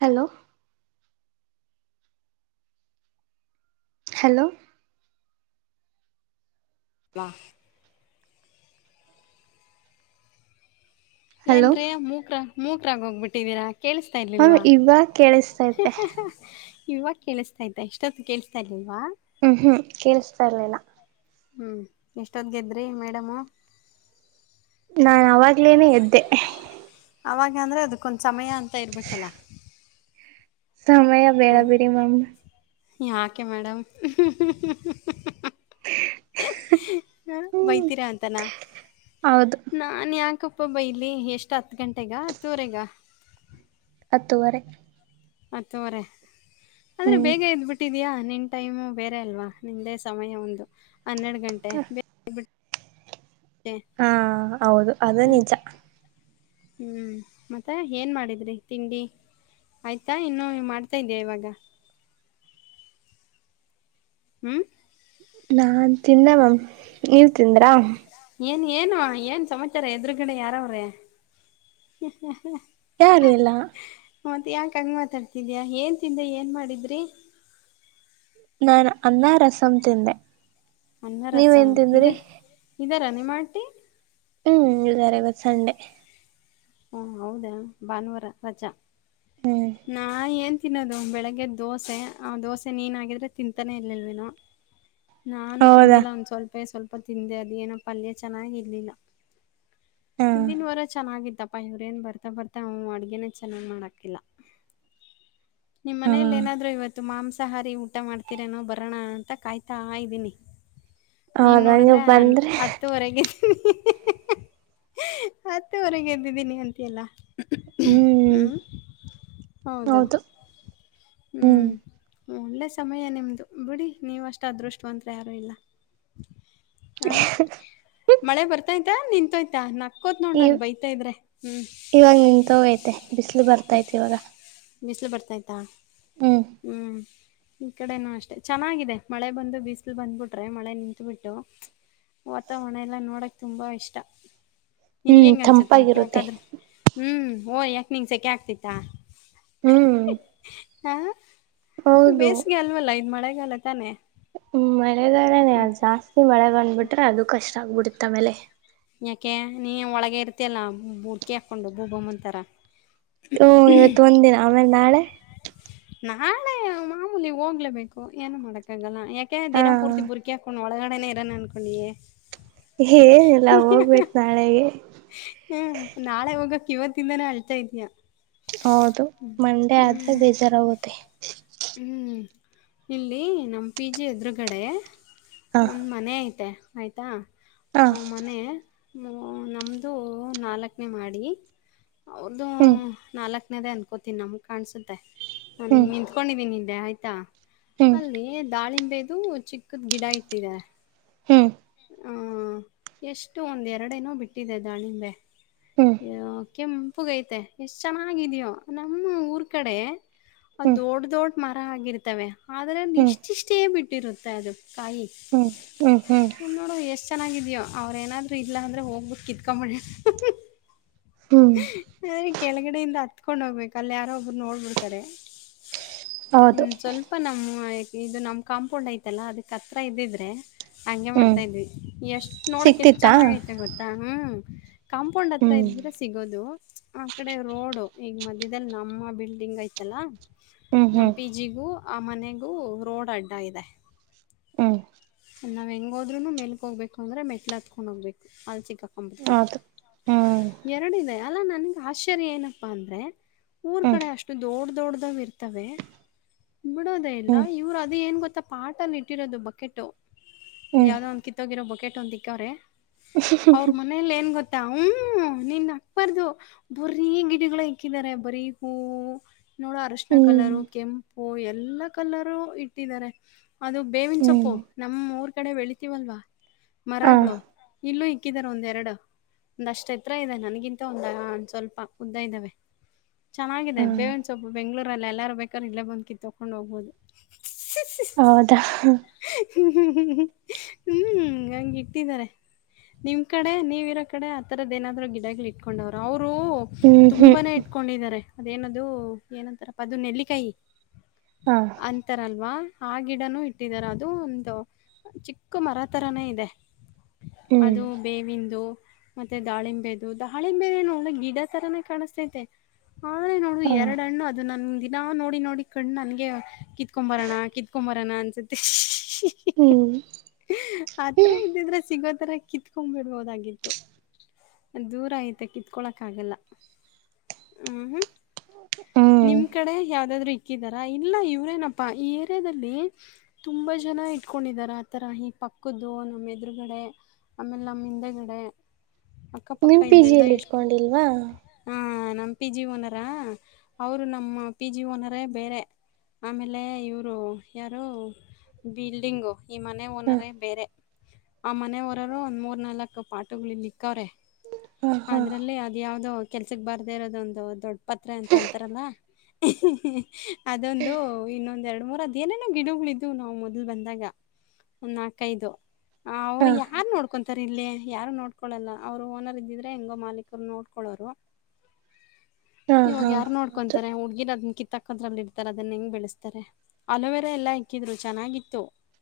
Hello. Hello. ವ hello ಏನ್ರೀ ಮೂಕ ಮೂಕರಾಗ ಹೋಗ್ಬಿಟ್ಟಿದೀರಾ ಹ್ಮ ಇವ ಕೇಳಿಸ ಇವಾಗ ಕೇಳಿಸ್ತಾ ಇದ್ದ ಎಷ್ಟೊತ್ತು ಕೇಳಸ್ತಾ ಇಲ್ಲ ಇಲ್ವಾ ಹ್ಮ್ ಹ್ಮ್ ಕೇೇಳಸ್ತಾ ಇರ್ಲಿಲ್ಲ ಹ್ಮ್ ಇಷ್ಟೊದ್ಗೆದ್ರಿ ಮೇಡಮು ನಾ ಅವಾಗ್ಲೇನೆ ಎದ್ದೆ ದ್ರೆ ಅದಕ್ಕೊಂದ ಸಮಯ ಅಂತ ಇರ್ಬೇಕಲ್ಲ ಸಮಯ ಬೇಡ ಹ್ಮ್ ಬಿೇಡಿ ಮಾಮ್ ಯಾಕೆ ಮೇಡಮ್ [unintelligible] ಹ ಹ್ಮ್ ಬೈತೀರಾ ಅಂತಾನ ಹೌದು ನಾನ್ ಯಾಕ ಬೈಲಿ ಎಷ್ಟು ಹತ್ತು ಗಂಟೆಗ ಹತ್ತು ವರೆಗ ಹತ್ತುವರೆ ಹತ್ತುವರೆ ಅಂದ್ರೆ ಹ್ಮ್ ಬೇಗ ಎದ್ ಬಿಟ್ಟಿದಯಾ ನಿನ್ ಟೈಮು ಬೇರೆ ಅಲ್ವಾ ನಿಂದೆ ಸಮಯ ಒಂದು ಹನ್ನೆರಡು ಗಂಟೆ ಬ ಹಾ ಹೌದು ಅದು ಹ ನಿಜ ಹ್ಮ್ ಮತ್ತೆ ಏನ್ ಮಾಡಿದ್ರಿ ತಿಂಡಿ ಆಯ್ತಾ ಇನ್ನು ಮಾಡ್ತಾ ಇದಯಾ ಇವಾಗ [unintelligible] ಹ್ಮ್ ನಾನ್ ತಿಂದ ಮ್ಯಾಮ್ ನೀವ್ ತಿಂದ್ರಾ ಏನು ಏನು ಏನು ಸಮಾಚಾರ ಎದುರುಗಡೆ ಯಾರಾವ್ರೆ ಯಾರು ಎಲ್ಲ ಮ ಮತ್ತೆ ಯಾಕ ಹಂಗ ಮಾತಾಡ್ತಿದಯ ಏನ್ ತಿಂದೆ ಏನ್ ಮಾಡಿದ್ರಿ ನಾನ ಅನ್ನ ರಸಂ ತಿಂದೆ ಅನ್ನ ರಸಂ ನೀವೇನ್ ಇದ ತಿಂದ್ರಿ ಇದಾರ ನೀ ಮಾಂಟಿ ಹ್ಮ್ ಇದಾರೆ ಬ ಸಂಡೆ ಹ ಹೌದಾ ಭಾನುವಾರ ರಜಾ ಹ್ಮ್ ನಾ ಏನ್ ತಿನ್ನೋದು ಬೆಳಿಗ್ಗೆ ದೋಸೆ ಆ ದೋಸೆ ನೀನ್ಗಿದ್ರೆ ತಿಂತಾನೇ ಇರ್ಲಿಲ್ವೇನು ನಾನು ಹೌದಾ ತಿಂದಿಲ್ಲ ಒಂದ ಸ್ವಲ್ಪೇ ಸ್ವಲ್ಪ ತಿಂದೆ ಅದೇಏನೋ ಪಲ್ಯ ಚೆನ್ನಾಗಿರ್ಲಿಲ್ಲ ಹಾ ಹಿಂದಿನವರೆ ಚೆನ್ನಾಗಾಗಿದೆ ಅಪ್ಪ ಇವ್ರೇಏನ್ ಬರ್ತಾ ಬರ್ತಾ ಅವನು ಅಡ್ಗೆೇನ ಚೆನ್ನಾಗ್ ಮಾಡಕಿಲ್ಲ ನಿಮ್ಮ್ ಹಾ ಮನೆಯಲ್ಲಿ ಏನಾದ್ರೂ ಇವತ್ತು ಮಾಂಸ ಸಹಾರಿ ಊಟ ಮಾಡ್ತೀರನೋ ಬರೋಣ ಅಂತ ಕಾಯ್ತಾ ಇದ್ದೀನಿ ನೀನ್ ಹೌದಾ ನೀವು ನೋಡಿದ್ರೆ ಬಂದ್ರೆ ಹತ್ತುವರೆಗೆ ಹತ್ತು ಹೊರೆಗೆ ಎದ್ದಿದ್ದೀನಿ ಅಂತೆ ಎಲ್ಲ ಹ್ಮ್ ಹ್ಞ ಹೌದಾ ಹೌದು ಹ್ಮ್ ಹ್ಞ ಒಳ್ಳೆ ಸಮಯ ನಿಮ್ದು ಬಿಡಿ ನೀವ್ ಅಷ್ಟು ಅದೃಷ್ಟವಂತ್ತ್ರ ಯಾರು ಇಲ್ಲ ಹ ಮಳೆ ಬರ್ತಾಯಯ್ತಾ ನಿಂತೋಯ್ತಾ ನಕ್ಕೋತ್ ನೋಡ್ ಈ ನನ್ ಬೈತಾ ಇದ್ರೆ ಹ್ಮ್ ಇವಾಗ ನಿನ್ ತೋಗೈತೆ ಬಿಸಿಲು ಬರ್ತೈತಿ ಇವಾಗ ಬೀಿಸಲು ಬರ್ತಾಯ್ತಾ ಹ್ಮ್ ಈ ಕಡೆನೂ ಅಷ್ಟೆ ಚೆನ್ನಾಗಿದೆ ಮಳೆ ಬಂದು ಬಿಸಿಲು ಬಂದ್ಬಿಟ್ರೆ ಮಳೆ ನಿಂತು ಬಿಿಟ್ಟು ವಾತಾವರಣ ಎಲ್ಲ ನೋಡಕ್ ತುಂಬಾ ಇಷ್ಟ ನನ್ಗೆ ಹ್ಮ್ ಹೆಂಗ್ ಅನ್ಸುತ್ತೆ ತಂಪಾಗಿರುತ್ತೆ ಯಾಕಾದ್ರರು ಹ್ಮ್ ಓ್ ಯಾಕೆ ನಿಂಗ ಸೆಕೆ ಆಗ್ತಿತ್ತ. ಹ್ಮ್ ಹಾ ಬೇಸ್ಗೆ ಅಲ್ವಲ್ಲ ಇ್ ಮಳೆಗಾಲ ತಾನೆ. ಹ್ಮ ಮಳೆಗಾರನೆ ಹ್ಮ್ ಅ್ ಜಾಸ್ತಿ ಮಳೆ ಬಂದ್ಬಿಟ್ರೆ ಅದು ಕಷ್ಟ ಆಗ್ಬಿಡತ್ತ ಆಮೇಲೆ ಕೆ ನೀ ಒಳಗ ಇರ್ತಲ್ಲ ಹುಕಿ ಹಾಕೊಂಡು ಭೂಬಮ್ಮಂತರ ಹ್ಮ ಇವತ್ ಒಂದ್ಿನ ಆಮೇಲೆ ನಾಳೆ ನಾಳೆ ಮಾಮೂಲಿ ಹೋಗ್ಲೇಬೇಕು ಏನು ಮಾಡಕ್ ಆಗಲ್ಲ ಯಾಕೆ ಹಾ ದಿನ ಪೂರ್ತಿ ಬುರ್ಕಿ ಹಾಕೊಂಡು ಒಳಗಡೆನೆ ಇರಾನ ಅನ್ಕೊಂಡಿಯೆ ಲ್ಲಾ ಹೋಗ್ಬೇಕು ನಾಳೆಗೆ ಹ್ಮ್ [unintelligible] ಇವತ್ತಿಂದಾನೇ ಅಳ್ತಾ ಇದ್ಯಾ ಹೌದು ಮಂಡೇ ಆದ್ರೆ ಬೇಜಾರಾಗುತ್ತೆ ಹ್ಮ್ ಇಲ್ಲಿ ನಮ್ಮ ಪಿ ಜಿ ಎದುರುಗಡೆ ಹಾ ಒಂದ್ ಮನೆ ಐತೆ ಆಯ್ತಾ ಹಾ ಅವ್ ಮನೆ ನಮ್ಮದು ನಾಲ್ಕನೇ ಮಾಡಿ ಅವ್ರ್ದು ಹ್ಮ್ ನಾಲ್ಕು [unintelligible] [unintelligible] ಅನ್ಕೋತೀನಿ ನಮ್ಗ್ ಕಾಣಸುತ್ತೆ ನಾನು ಹ್ಮ್ ಇಂಗ್ ನಿಂತ್ಕೊಂಡಿದ್ದೀನಿ ಇಲ್ಲಿ ಆಯ್ತಾ ಹ್ಮ್ ಅಲ್ಲಿ ದಾಳಿಂಬೆದು ಚಿಕ್ಕದ್ ಗಿಡ ಇಟ್ಟಿದೆ ಹ್ಮ್ ಹ ಎಷ್ಟು ಒಂದೆರಡನೋ ಬಿಟ್ಟಿದೆ ದಾಳಿಂಬೆ ಹ್ಮ್ [unintelligible] ಕೆೆಂಪುಗೈತೆ ಎಷ್ಟ್ ಚೆನ್ನಾಗಿದ್ಯೋ ನಮ್ಮ ಊರ್ ಕಡೆ ಹ್ಮ್ [unintelligible] ದೊಡ್ ದೊಡ್ ಮರ ಆಗಿರ್ತವೆ ಆದ್ರೆ ಹ್ಮ್ ಇಷ್ಟಿಷ್ಟೇ ಬಿಟ್ಟಿರುತ್ತೆ ಅದು ಕಾಯಿ ಹ್ಮ್ ಹ್ಮ್ ಹ್ಮ್ ನೋಡು ಎಷ್ಟ್ ಚೆನ್ನಾಗಿದ್ಯೋ ಅವ್ರ ಏನಾದ್ರು ಇಲ್ಲ ಅಂದ್ರೆ ಹೋಗ್ಬಿಟ್ಟ ಕಿತ್ಕೊಂಬಿ [unintelligible] [unintelligible] ಹ್ಮ್ [unintelligible] ಹತ್ಕೊಂಡ್ ಹೋಗ್ಬೇಕು ಅಲ್ಲಿ ಯಾರೋ ಒಬ್ರು ನೋಡ್ಬಿಡ್ತಾರೆ ಹೌದು ಇನ್ ಸ್ವಲ್ಪ ನಮ್ಮ್ ಇದು ನಮ್ ಕಾಂಪೌಂಡ್ ಐತಲ್ಲಾ ಅದಕ್ ಹತ್ರ ಇದ್ದಿದ್ರೆ ಹಂಗೆ ಹ್ಮ್ ಮಾಡ್ತಾ ಇದ್ವಿ ಎಷ್ಟ್ ನೋಡಕ್ ಎಷ್ಟ್ ಸಿಕ್ತಿತ್ತಾ ಚೆನ್ನಾಗೈತೆ ಗೊತ್ತಾ ಹ್ಮ್ ಕಾಂಪೌಂಡ್ ಹತ್ರ ಹ್ಮ್ ಇದ್ರೆ ಸಿಗೋದು ಆ ಕಡೆ ರೋಡ್ ಈಗ ಮಧ್ಯದಲ್ಲಿ ನಮ್ಮ ಬಿಲ್ಡಿಂಗ್ [unintelligible] ಹ್ಮ್ [unintelligible] ನಮ್ಮ ಹ್ಮ್ ಪಿಜಿ ಗೂ ಆ ಮನೆಗೂ ರೋಡ್ ಅಡ್ಡ ಇದೆ ಹ್ಮ್ [unintelligible] ಹೋದ್ರುನು ಮೇಲ್ಕ್ ಹೋಗ್ಬೇಕು ಅಂದ್ರೆ ಮೆಟ್ಲ್ ಹತ್ಕೊಂಡ್ ಹೋಗ್ಬೇಕು ಅಲ್ ಸಿಕಾಹಕೊಂಡ್ಬಿಡ್ತಿವಿ ಅದು ಹ್ಮ್ ಎರಡ ಇದೆ ಅಲ್ಲಾ ನನ್ಗೆ ಆಶ್ಚರ್ಯ ಏನಪ್ಪಾ ಅಂದ್ರೆ ಊರ್ ಹ್ಮ್ ಕಡೆ ಅಷ್ಟು ದೊಡ್ ದೊಡ್ದಾವ್ ಇರ್ತವೆ ಬಿಡೋದೇ ಇಲ್ಲ ಹ್ಮ್ ಇವ್ರು ಅದ ಏನ್ ಗೊತ್ತಾ ಪಾಟಲ್ಲಿ ಇಟ್ಟಿರೋದು ಬಕೆಟು ಹ್ಮ್ ಯಾವದೋ ಒಂದು ಕಿತ್ತೋಗಿರೋ ಬೊಕೆಟ್ ಒಂದ ಇಕ್ಕವ್ರೇ ಅವ್ರ ಮನೇಲಿ ಏನ್ [unintelligible] [unintelligible] ನಿನ್ ನಕ್ಬಾರ್ದು ಬರೀ ಗಿಡಗಳು ಇಕ್ಕಿದಿದ್ದಾರೆ ಬರೀ ಹೂ ನೋಡೋ ಅರಶಿನ ಹ್ಮ್ ಕಲರು ಕೆಂಪು ಎಲ್ಲಾ ಕಲರು ಇಟ್ಟಿದ್ದಾರೆ ಅದು ಬೇವಿನ ಹ್ಮ್ ಸೊಪ್ಪು ನಮ್ ಊರ್ ಕಡೆ ಬೆಳಿತೀವಲ್ವಾ ಹ ಮರಗಳು ಇಲ್ಲೂ ಇಕ್ಕಿದಾರ ಒಂದೆರಡು ಒಂದಷ್ಟ್ ಯೆತ್ರ ಇದೆ ನನ್ಗಿಂತ ಒಂದ ಒಂದ ಸ್ವಲ್ಪ ಉದ್ದ ಇದ್ದಾವೆ ಹ ಚೆನ್ನಾಗಿದೆ ಬೇವಿನ್ಸೊಪ್ಪು ಬೆಂಗ್ಗಳೂರಲ್ಲ ಎಲ್ಲಾರು ಬೇಕಾರ ಇಲ್ಲೇ ಬಂದ್ ಕಿತ್ತಕೊಂಡ ಹೋಗ್ಬೋದು ಹೌದಾ [unintelligible] [inaudible] ಹ್ಮ ಹಂಗ್ ಇಟ್ಟಿದ್ದಾರೆ ನಿಮ್ ಕಡೆ ನೀವ್ ಇರೋ ಕಡೆ ಆತರದೇನಾದ್ರು ಗಿಡಗಳ್ ಇಟ್ಕೊಂಡವ್ರು [unintelligible] ಹ್ಮ್ [unintelligible] ಹ್ಮ್ ತುಂಬಾನೇ ಇಟ್ಕೊಂಡಿದ್ದಾರೆ ಅದೇನದು ಏನಂತಾರಪ್ಪ ಅದು ನೆಲ್ಲಿಕಾಯಿ ಹ ಅಂತಾರಲ್ವಾ ಆ ಗಿಡನು ಇಟ್ಟಿದಾರೆ ಅದು ಒಂದು ಚಿಕ್ಕ ಮರ ತರಾನೇ ಇದೆ ಹ್ಮ್ ಅದು ಬೇವಿಂದು ಮತ್ತೆ ದಾಳಿಂಬೆದು ದಾಳಿಂಬೆ ಏನು ಒಳ್ಳೆ ಗಿಡ ತರಾನೇ ಕಾಣಿಸ್ತೈತೆ ಆದ್ರೆ ನೋಡು ಹ ಎರಡ ಹಣ್ಣು ಅದು ನನ್ ದಿನಾ ನೋಡಿ ನೋಡಿ ಕಣು ನನ್ಗೆ ಕಿತ್ಕೊ ಬರೋಣ ಕಿತ್ಕೊ [unintelligible] [unintelligible] ಅನ್ಸುತ್ತೆ ಹ್ಮ್ ಆತ್ರ ಇದ್ದಿದ್ರೆ ಸಿಗೋ ತರ ಕಿತ್ಕೊಂಡ್ ಬಿಡ್ಬೋದಾಗಿತ್ತು ದೂರ ಐತೆ ಕಿತ್ಕೊಳಕ ಆಗಲ್ಲ [unintelligible] ಹ್ಮ್ ನಿಮ್ ಕಡೆ ಯಾವ್ದಾದ್ರು ಇಕ್ಕಿದಾರ ಇಲ್ಲ ಇವ್ರೇನಪ್ಪಾ ಈ ಏರಿಯಾದಲ್ಲಿ ತುಂಬಾ ಜನ ಇಟ್ಕೊಂಡಿದಿದ್ದಾರ [unintelligible] [unintelligible] ಈ ಪಕ್ಕದ್ದು ನಮ್ಮ ಎದುರುಗಡೆ ಆಮೇಲೆ ನಮ್ಮ ಹಿಂದೆಗಡೆ ಅಕ್ಕಪಕ್ಕ ನಿಮ್ ಇಲ್ಲೆಲ್ಲಾ ಪಿಜಿಯಲ್ಲಿ ಎಷ್ಟು ಇಟ್ಕೊಂಡಿಲ್ವಾ ಹಾ ನಮ್ಮ ಪಿ ಜಿ ಓನರಾ ಅವರು ನಮ್ಮ ಪಿ ಜಿ ಓನರ ಬೇರೆ ಆಮೇಲೆ ಇವ್ರು ಯಾರು ಬಿಲ್ಡಿಂಗು ಈ ಮನೆ ಹ ಓನರ ಬೇರೆ? [unintelligible] ಆ ಮನೆವರರು ಒಂದ್ ಮೂರ್ ನಾಲ್ಕು ಫೋಟ್ಗಳು ಇಲಿಕ್ಕವ್ರೆ ಹ ಹ ಅದರಲ್ಲಿ ಅದು ಯಾವದೋ [unintelligible] ಕೆಲಸಕ್ಕೆ ಬಾರದೆ ಇರೋದೊಂದುದೊಡ್ಡ ಪಾತ್ರೆ ಅಂತ ಅಂತಾರಲ್ಲ [unintelligible] ಅದೊಂದು ಇನ್ನೊಂದ ಎರಡು ಮೂರ್ ಅದ್ ಏನೇನೋ ಗಿಡಗಳ ಇದ್ದುವು ನಾವು ಮೊದಲ ಬಂದಾಗ? [unintelligible] ನಾಕೈದು ಅವು ಹ ಯಾರ್ ನೋಡ್ಕೊಂತಾರೆ. [unintelligible] ಇಲ್ಲಿ ಯಾರು ನೋಡ್ಕೊಳಲ್ಲ ಅವರ ಓನರ್ ಇದ್ದಿದ್ರೆ ಹೆಂಗೋ ಮಾಲೀಕರು ನೋಡ್ಕೊಳೋರು. [unintelligible] ಹಾ ಇವಾಗ ಹಾ ಯಾರ ಹೌದು ನೋಡ್ಕೊಂತಾರೆ ಹುಡಗಿನಾ ದು ದುಮಕಿ [unintelligible] ತಕ್ಕಕದ್ರಲ್ಲಿ ಇರ್ತಾರೆ ಅದನ್ನ ಹೆಂಗ ಬೆಳೆಸ್ತಾರೆ ಅಲೋವೆರಾ ಎಲ್ಲಾ ಇಕ್ಕಿದ್ರು ಚೆನ್ನಾಗಿತ್ತು. [unintelligible]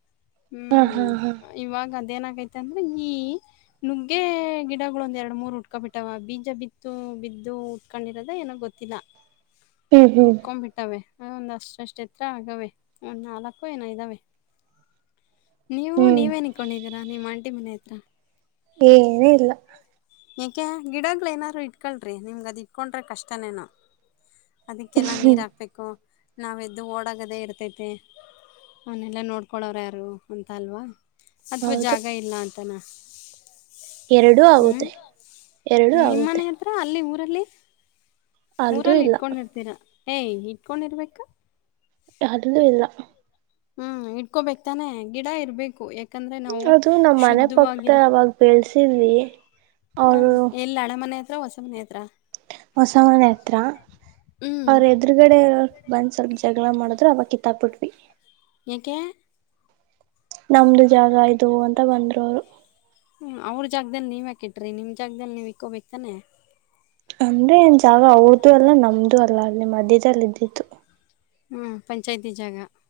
ಹೂ ಹಾ ಹಾ ಹಾ ಇವಾಗಂತ. [unintelligible] ಏನಕೈತೆ ಅಂದ್ರೆ ಈ ನುಗ್ಗೆ ಗಿಡಗಳು ಒಂದ್ ಎರಡ್ ಮೂರ್ ಉಟ್ಕೋಬ ಬಿಟ್ಟಾವ ಬೀಜ ಬಿತ್ತು [unintelligible] ಬಿದ್ದು ಹುಟ್ಕೊಂಡಿರೋದ ಏನೋ ಗೊತ್ತಿಲ್ಲ ಹ್ಮ್ ಹ್ಮ್ ಹುಟ್ಕೊಂಡ್ಬಿಟ್ಟವೆ. [unintelligible] ಒಂದ್ ಅಷ್ಟಷ್ಟ್ ಎತ್ರ ಆಗವೇ ಒಂದ್ ನಾಲ್ಕು ಏನ ಇದ್ದಾವೆ. [unintelligible] ನೀವು ಹ್ಮ್ ನೀವೇನ್ ಇಕೊಂಡಿದ್ದೀರಾ ನಿಮ್ಮ ಆಂಟಿ ಮನೆ ಹತ್ರ? [unintelligible] ಏನು ಇಲ್ಲ? [unintelligible] ಏಕೆ ಗಿಡಗಳ ಏನಾದ್ರು ಇಟ್ಕಳ್ರಿ ನಿಮಗೆ ಅದ ಇಟ್ಕೊಂಡ್ರೆ ಕಷ್ಟನೇನು? [unintelligible] ಅದಕ್ಕೆಲ್ಲ ನೀರ ಹ್ಮ್ ಹಾಕ್ಬೇಕು ನಾವ ಎದ್ದು ಓಡಾಗದೇ ಇರ್ತೈತಿ ಅವನ್ನೆಲ್ಲ ನೋಡ್ [unintelligible] ದುಡ್ಡ ಕೋಡರೋ ಯಾರು ಅಂತ ಅಲ್ವಾ ಅಥವಾ ಜಾಗ ಇಲ್ಲ ಅಂತಾನ? [unintelligible] ಎರಡು ಆಗುದೇ ಎರಡು ಆಗುತ್ತೆ. [unintelligible] ಲ್ಲಿ ಅಲ್ಲೂ ಮೂರಲ್ಲಿ ಇಲ್ಲ ಇಟ್ಕೊಂಡಿರ್ತೀರಾ ಏಯ ಇಟ್ಕೊಂಡಿರ್ಬೇಕ? [unintelligible] ಅಲ್ಲೂ ಇಲ್ಲ? [unintelligible] ಹಾ ಇಟ್ಕೋಬೇಕ್ ತಾನೆ ಗಿಡ ಇರ್ಬೇಕು ಯಾಕ? [unintelligible] ಅದು ನಮ್ಮ ಮನೆ ಪಕ್ಕದ ಅವಾಗ ಬೆಳ್ಸಿದ್ವಿ ಅವರು [unintelligible] ಅವರ ಸುಮ್ನ ಇದರಾ? [unintelligible] ಹೊಸ ಮನೆ ಹತ್ರ ಹ್ಞೂ ಅವರ ಎದುರುಗಡೆ ಬಂದ್ ಸ್ವಲ್ಪ [unintelligible] ಜಗಳ ಮಾಡಿದ್ರೆ ಅವಗಾ ಕಿತ್ತಾಬಿಟ್ವಿ. [unintelligible] ಏಕ್ಕೆ? [unintelligible] ನಮ್ದು ಜಾಗ ಇದು ಅಂತ ಬಂದ್ರು ಅವರು [unintelligible] ಅವರ ಜಾಗದಲ್ಲಿ ನೀವ್ ಇಟ್ರಿ ನಿಮ್ಮ ಜಾಗದಲ್ಲಿ ನೀವ್ ಇಕ್ಕೋಬೇಕಕ್ತಾನೆ. [unintelligible] ಅಂದ್ರೆ ಏನ್ ಜಾಗ ಅವರದ್ದು ಅಲ್ಲ ನಮ್ದು ಅಲ್ಲ ಅಲ್ಲಿ ಮಧ್ಯದದಲ್ಲಿ ಇದ್ದಿದ್ದು. [unintelligible] ಹೂ ಪಂಚಾಯತಿ ಜಾಗಾ? [unintelligible]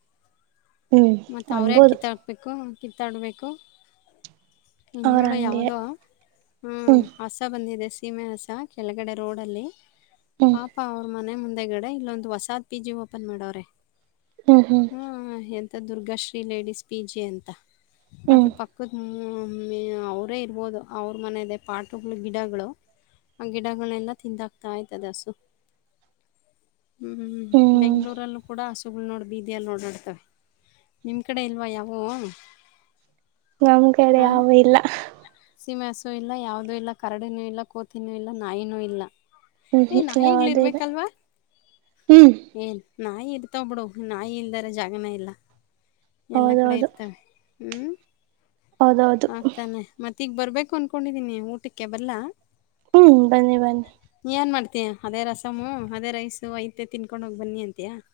ಹ್ಮ್ ಮತ್ತ ಅವರ ಯಾಕ್ ಅನ್ಬೋದು ಕಿತ್ತಾಕ್ಬೇಕು ಕಿತ್ತಾಡ್ಬೇಕು [unintelligible] ಇಲ್ಲ ಅವ್ರ ನೋಡ ಹಂಗೆ ಯಾವದೂ ಹೂ ಹ್ಮ್ ಹಸ ಬಂದಿದೆ. [unintelligible] ನಿನ್ನೆ ಹಸಾ ಕೆಳಗಡೆ ರೋಡ್ ಅಲ್ಲಿ ಹ್ಮ್ ಪಾಪ ಅವರ ಮನೆ ಮುಂದೆ [unintelligible] ಕೇಳಗಡೆ ಇಲ್ಲೊಂದು ಹೊಸ ಪಿ ಜಿ ಓಪನ್ ಮಾಡವರೇ ಹ್ಮ್ ಹ್ಮ್ ಹೂ ಎದ [unintelligible] Durga Shri ladies P G ಅಂತ ಹ್ಮ್ ಅದರ ಪಕ್ಕದ [unintelligible] ಆ ಅವರೇ ಇರ್ಬೋದು ಅವರ ಮನದೆ ಪಾಟಗಳು ಗಿಡಗಳು [unintelligible] ಆ ಗಿಡಗಳೆಲ್ಲ ತಿಂದಾಗ್ತಾ ಆಯ್ತ ಹಸು [unintelligible] ಹು ಹು ಹ್ಮ್ ಬೆಂಗಳೂರಲ್ಲೂ ಕೂಡ ಹಸುಗಳು ನೋಡ್ ಬೀದಿಯಲ್ಲಿ ನೋಡಾಡ್ತವೆ. [unintelligible] ನಿಮ್ಮ ಕಡೆ ಇಲ್ವಾ ಯಾವಾವು? [unintelligible] ನಮ್ಮ ಕಡೆ ಯಾವು ಇಲ್ಲ? [unintelligible] ಎಲ್ಲೂ ಇಲ್ಲ ಯಾವುದೂ ಇಲ್ಲ ಕರಡಿನೂ ಇಲ್ಲ ಕೋತಿನೂ ಇಲ್ಲ ನಾಯಿನೂ ಇಲ್ಲ ಹ್ಮ್ [unintelligible] ಏ ಹ್ಮ್ ನಾಯಿಗಳ ಯಾವ್ದ ಇಲ್ಲ ಇರ್ಬೇಕಲ್ವಾ ಹ್ಮ್ ಏನ್ ನಾಯಿ [unintelligible] ತೋ ಬಡು ನಾಯಿ ಇಲ್ದಾರ ಜಾಗನ ಇಲ್ಲ? [unintelligible] ಎಲ್ಲಾ ಕಡೆ ಇರ್ತವೆ ಹೂ [unintelligible] ಹೌದ ಹೌದದು [unintelligible] ಈಗ್ ಬರ್ಬೇಕು ಅನ್ಕೊಂಡಿದೀನಿ ಊಟಕ್ಕೆ ಬರ್ಲ್ಲಾ? [unintelligible] ಹೂ ಬನ್ನಿ ಬನ್ನಿ. [unintelligible] ಏನ್ ಮಾಡ್ತೀಯಾ ಅದೇ ರಸಮು ಅದೇ ರೈಸು ಐತೆ ತಿನ್ಕೊಂಡ ಹೋಗಿ ಬನ್ನಿ ಅಂತಯಾ? [unintelligible]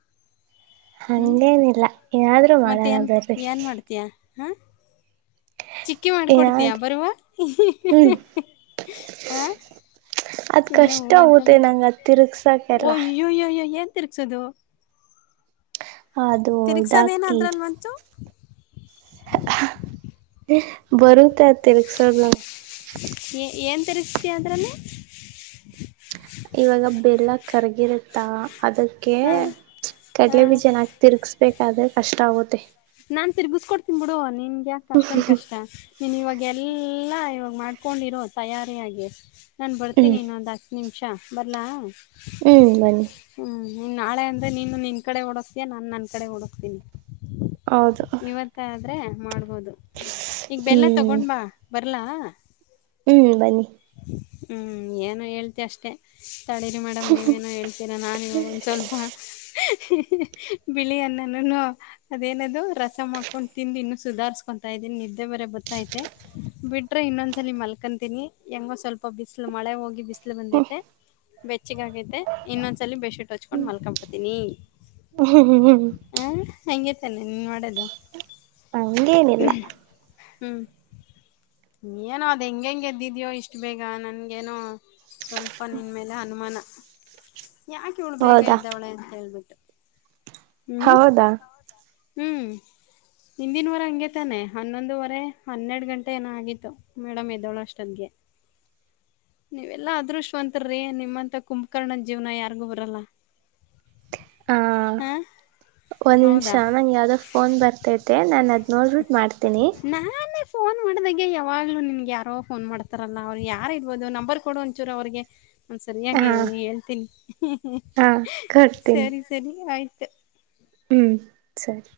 ಹ್ಮ್ ಹಂಗೇನಿಲ್ಲ ಏನಾದ್ರರು ಮಾಡಣ ಮತ್ತೇನ್ ಬರ್ರಿ ಏನ್ ಮಾಡ್ತೀಯಾ ಹಾ ಚಿಕ್ಕಿ ಮಾಡಿಕೊಡ್ತೀಯಾ ಏನಾದ್ರು ಬರುವ ಹ್ಮ್ ಹ ಅದ್ ಕಷ್ಟ ಆಗುತ್ತೆ ನಂಗ ಅದ್ ತಿರ್ಗ್ಸಾಕೆಲ್ಲ ಎಏಂತರುಕ್ಷದ ಅದು ತಿರ್ಗ್ಸದೇನ ಅದ್ರಲ್ ಮಂಚು ಬರತತ ರಕ್ಷ ನ ತ ಅಂದ್ರನ ಇವಾಗ ಬೆಲ್ಲ ಕರ್ಗಿರುತ್ತಾ ಅದಕ್ಕೆ ಹಾ ಹಾ ಕಡಲೆಬೀಜೆನ್ನಕ ತಿರುಗಿಸಬೇಕಾದ್ರೆ ಕಷ್ಟ ಆಗುತ್ತೆ ನಾನ್ ತಿರ್ಗಸ್ಕೊಡ್ತೀನ್ ಬಿಡು ನಿನ್ಗೆ ಯ ಅಷ್ಟೊಂದ ಕಷ್ಟ ನೀನ್ ಇವಾಗ ಎಲ್ಲಾ ಇವಾಗ ಮಾಡ್ಕೊಂಡಿರೋ ತಯಾರಿಯಾಗಿ ನಾನು ಬರ್ತೀನಿ ಹ್ಮ್ ಇನ್ನೊಂದು ಹತ್ತು ನಿಮಿಷ ಬರಲಾ ಹ್ಮ್ ಬನ್ನಿ ನೀ ನಾಳೆ ಅಂದ್ರೆ ನೀನು ನಿನ್ ಕಡೆ ಓಡಕ್ತೀಯಾ ನಾನು ನನ್ನ ಕಡೆ ಓಡಕ್ತೀನಿ ಹೌದು ಇವತ್ತಾದ್ರೆ ಮಾಡ್ಬೋದು ಈಗ ಬೆಲ್ಲ ಹ್ಮ್ ತಗೊಂಡ್ ಬಾ ಬರ್ ಬರ್ಲ ಹ್ಮ್ ಬನ್ನಿ ಹ್ಮ್ ಏನು ಹೇಳ್ತಿ ಅಷ್ಟೆ ಸಳಿರಿ ಮೇಡಮ್ ನೀವೇನೋ ಹೇಳ್ತೀರಾ ನಾನ್ ಇವಾಗ ಒಂದ್ ಸ್ವಲ್ಪ ಬಿಳಿ ಅನ್ನನನು ಅ ಇದೇನದು ರಸ ಮಾಡ್ಕೊಂಡು ತಿಂದು ಇನ್ನು ಸುಧಾರ್ಸ್ಕೊಂತಾ ಇದೀನಿ ನಿದ್ದೆ ಬರ ಗೊತ್ತೈತೆ ಬಿಡ್ರೆ ಇನ್ನೊಂದ್ಸಲ ಮಲ್ಕತೀನಿ ಹೆಂಗ ಸ್ವಲ್ಪ ಬಿಸ್ಲು ಮಳೆ ಹೋಗಿ ಬಿಸಲು ಬಂದೈತೆ ಬೆಚ್ಚಿಗ ಆಗೈತೆ ಇನ್ನೊಂದ್ಸಲ ಬೆಡ್ ಶೀಟ್ ಹಚ್ಕೊಂಡ್ ಮಲ್ಕ ಬಿಡ್ತೀನಿ ಹ ಹ್ಮ ಹ್ಮ ಹಂಗಗೆ ತಾನೆ ನೀನ್ ಮಾಡದು ಹಂಗೇನಿಲ್ಲ ಹ್ಮ್ ನೀ ನೋ ಅದ್ ಹೆಂಗ ಹೆಂ ಎದ್ದಿದ್ಯೋ ಇಷ್ಟು ಬೇಗ ನನ್ಗೇನೋ ಸ್ವಲ್ಪ ನಿನ್ ಮೇಲೆ ಅನುಮಾನ ಯಾಕ ಇವಳು ಬೇಗ ಹೌದಾ ಇದ್ದವಳೆ ಅಂತ ಹೇಳ್ಬಿಟ್ಟು ಹೌದಾ ಹ್ಮ್ ಹಿಂದಿನವಾರ ಹಂಗೆ ತಾನೆ ಹನ್ನೊಂದುವರೆ ಹನ್ನೆರಡು ಗಂಟೆ ಏನೋ ಆಗಿತ್ತು ಮೇಡಮ್ ಎದ್ದೋಳಷ್ಟೊಂದಗೆ [unintelligible] ನೀವೆಲ್ಲಾ ಅದೃಶವಂತರ್ರೀ ನಿಮ್ಮಂತ ಕುಂಕರ್ಣದ ಜೀವನ ಯಾರಿಗು ಬರಲ್ಲ ಹ ಹಾಂ ಒಂದ್ ನಿಮಿಷ ಹೌದಾ ನಂಗೆ ಯಾವ್ದ ಫೋನ್ ಬರ್ತೈತೆ ನಾನು ಅದ್ ನೋಡ್ಬಿಟ್ಟು ಮಾಡ್ತೀನಿ [unintelligible] ಗೆ ಯಾವಾಗ್ಲೂ ನಿನ್ಗೆ ಯಾರೋ ಫೋನ್ ಮಾಡ್ತಾರಲ್ಲ ಅವ್ರು ಯಾರ ಇರ್ಬೋದು ನಂಬರ್ ಕೊಡ ಒಂಚೂರು ಅವ್ರಿಗೆ ಒ ಸರಿ ಹಾ ಹಾಗೆ ಹೇಳ್ತೀನಿ ಹಾ ಕೊಡ್ತೀನಿ ಸರಿ ಸರಿ ಆಯ್ತು ಹ್ಮ್ ಸರಿ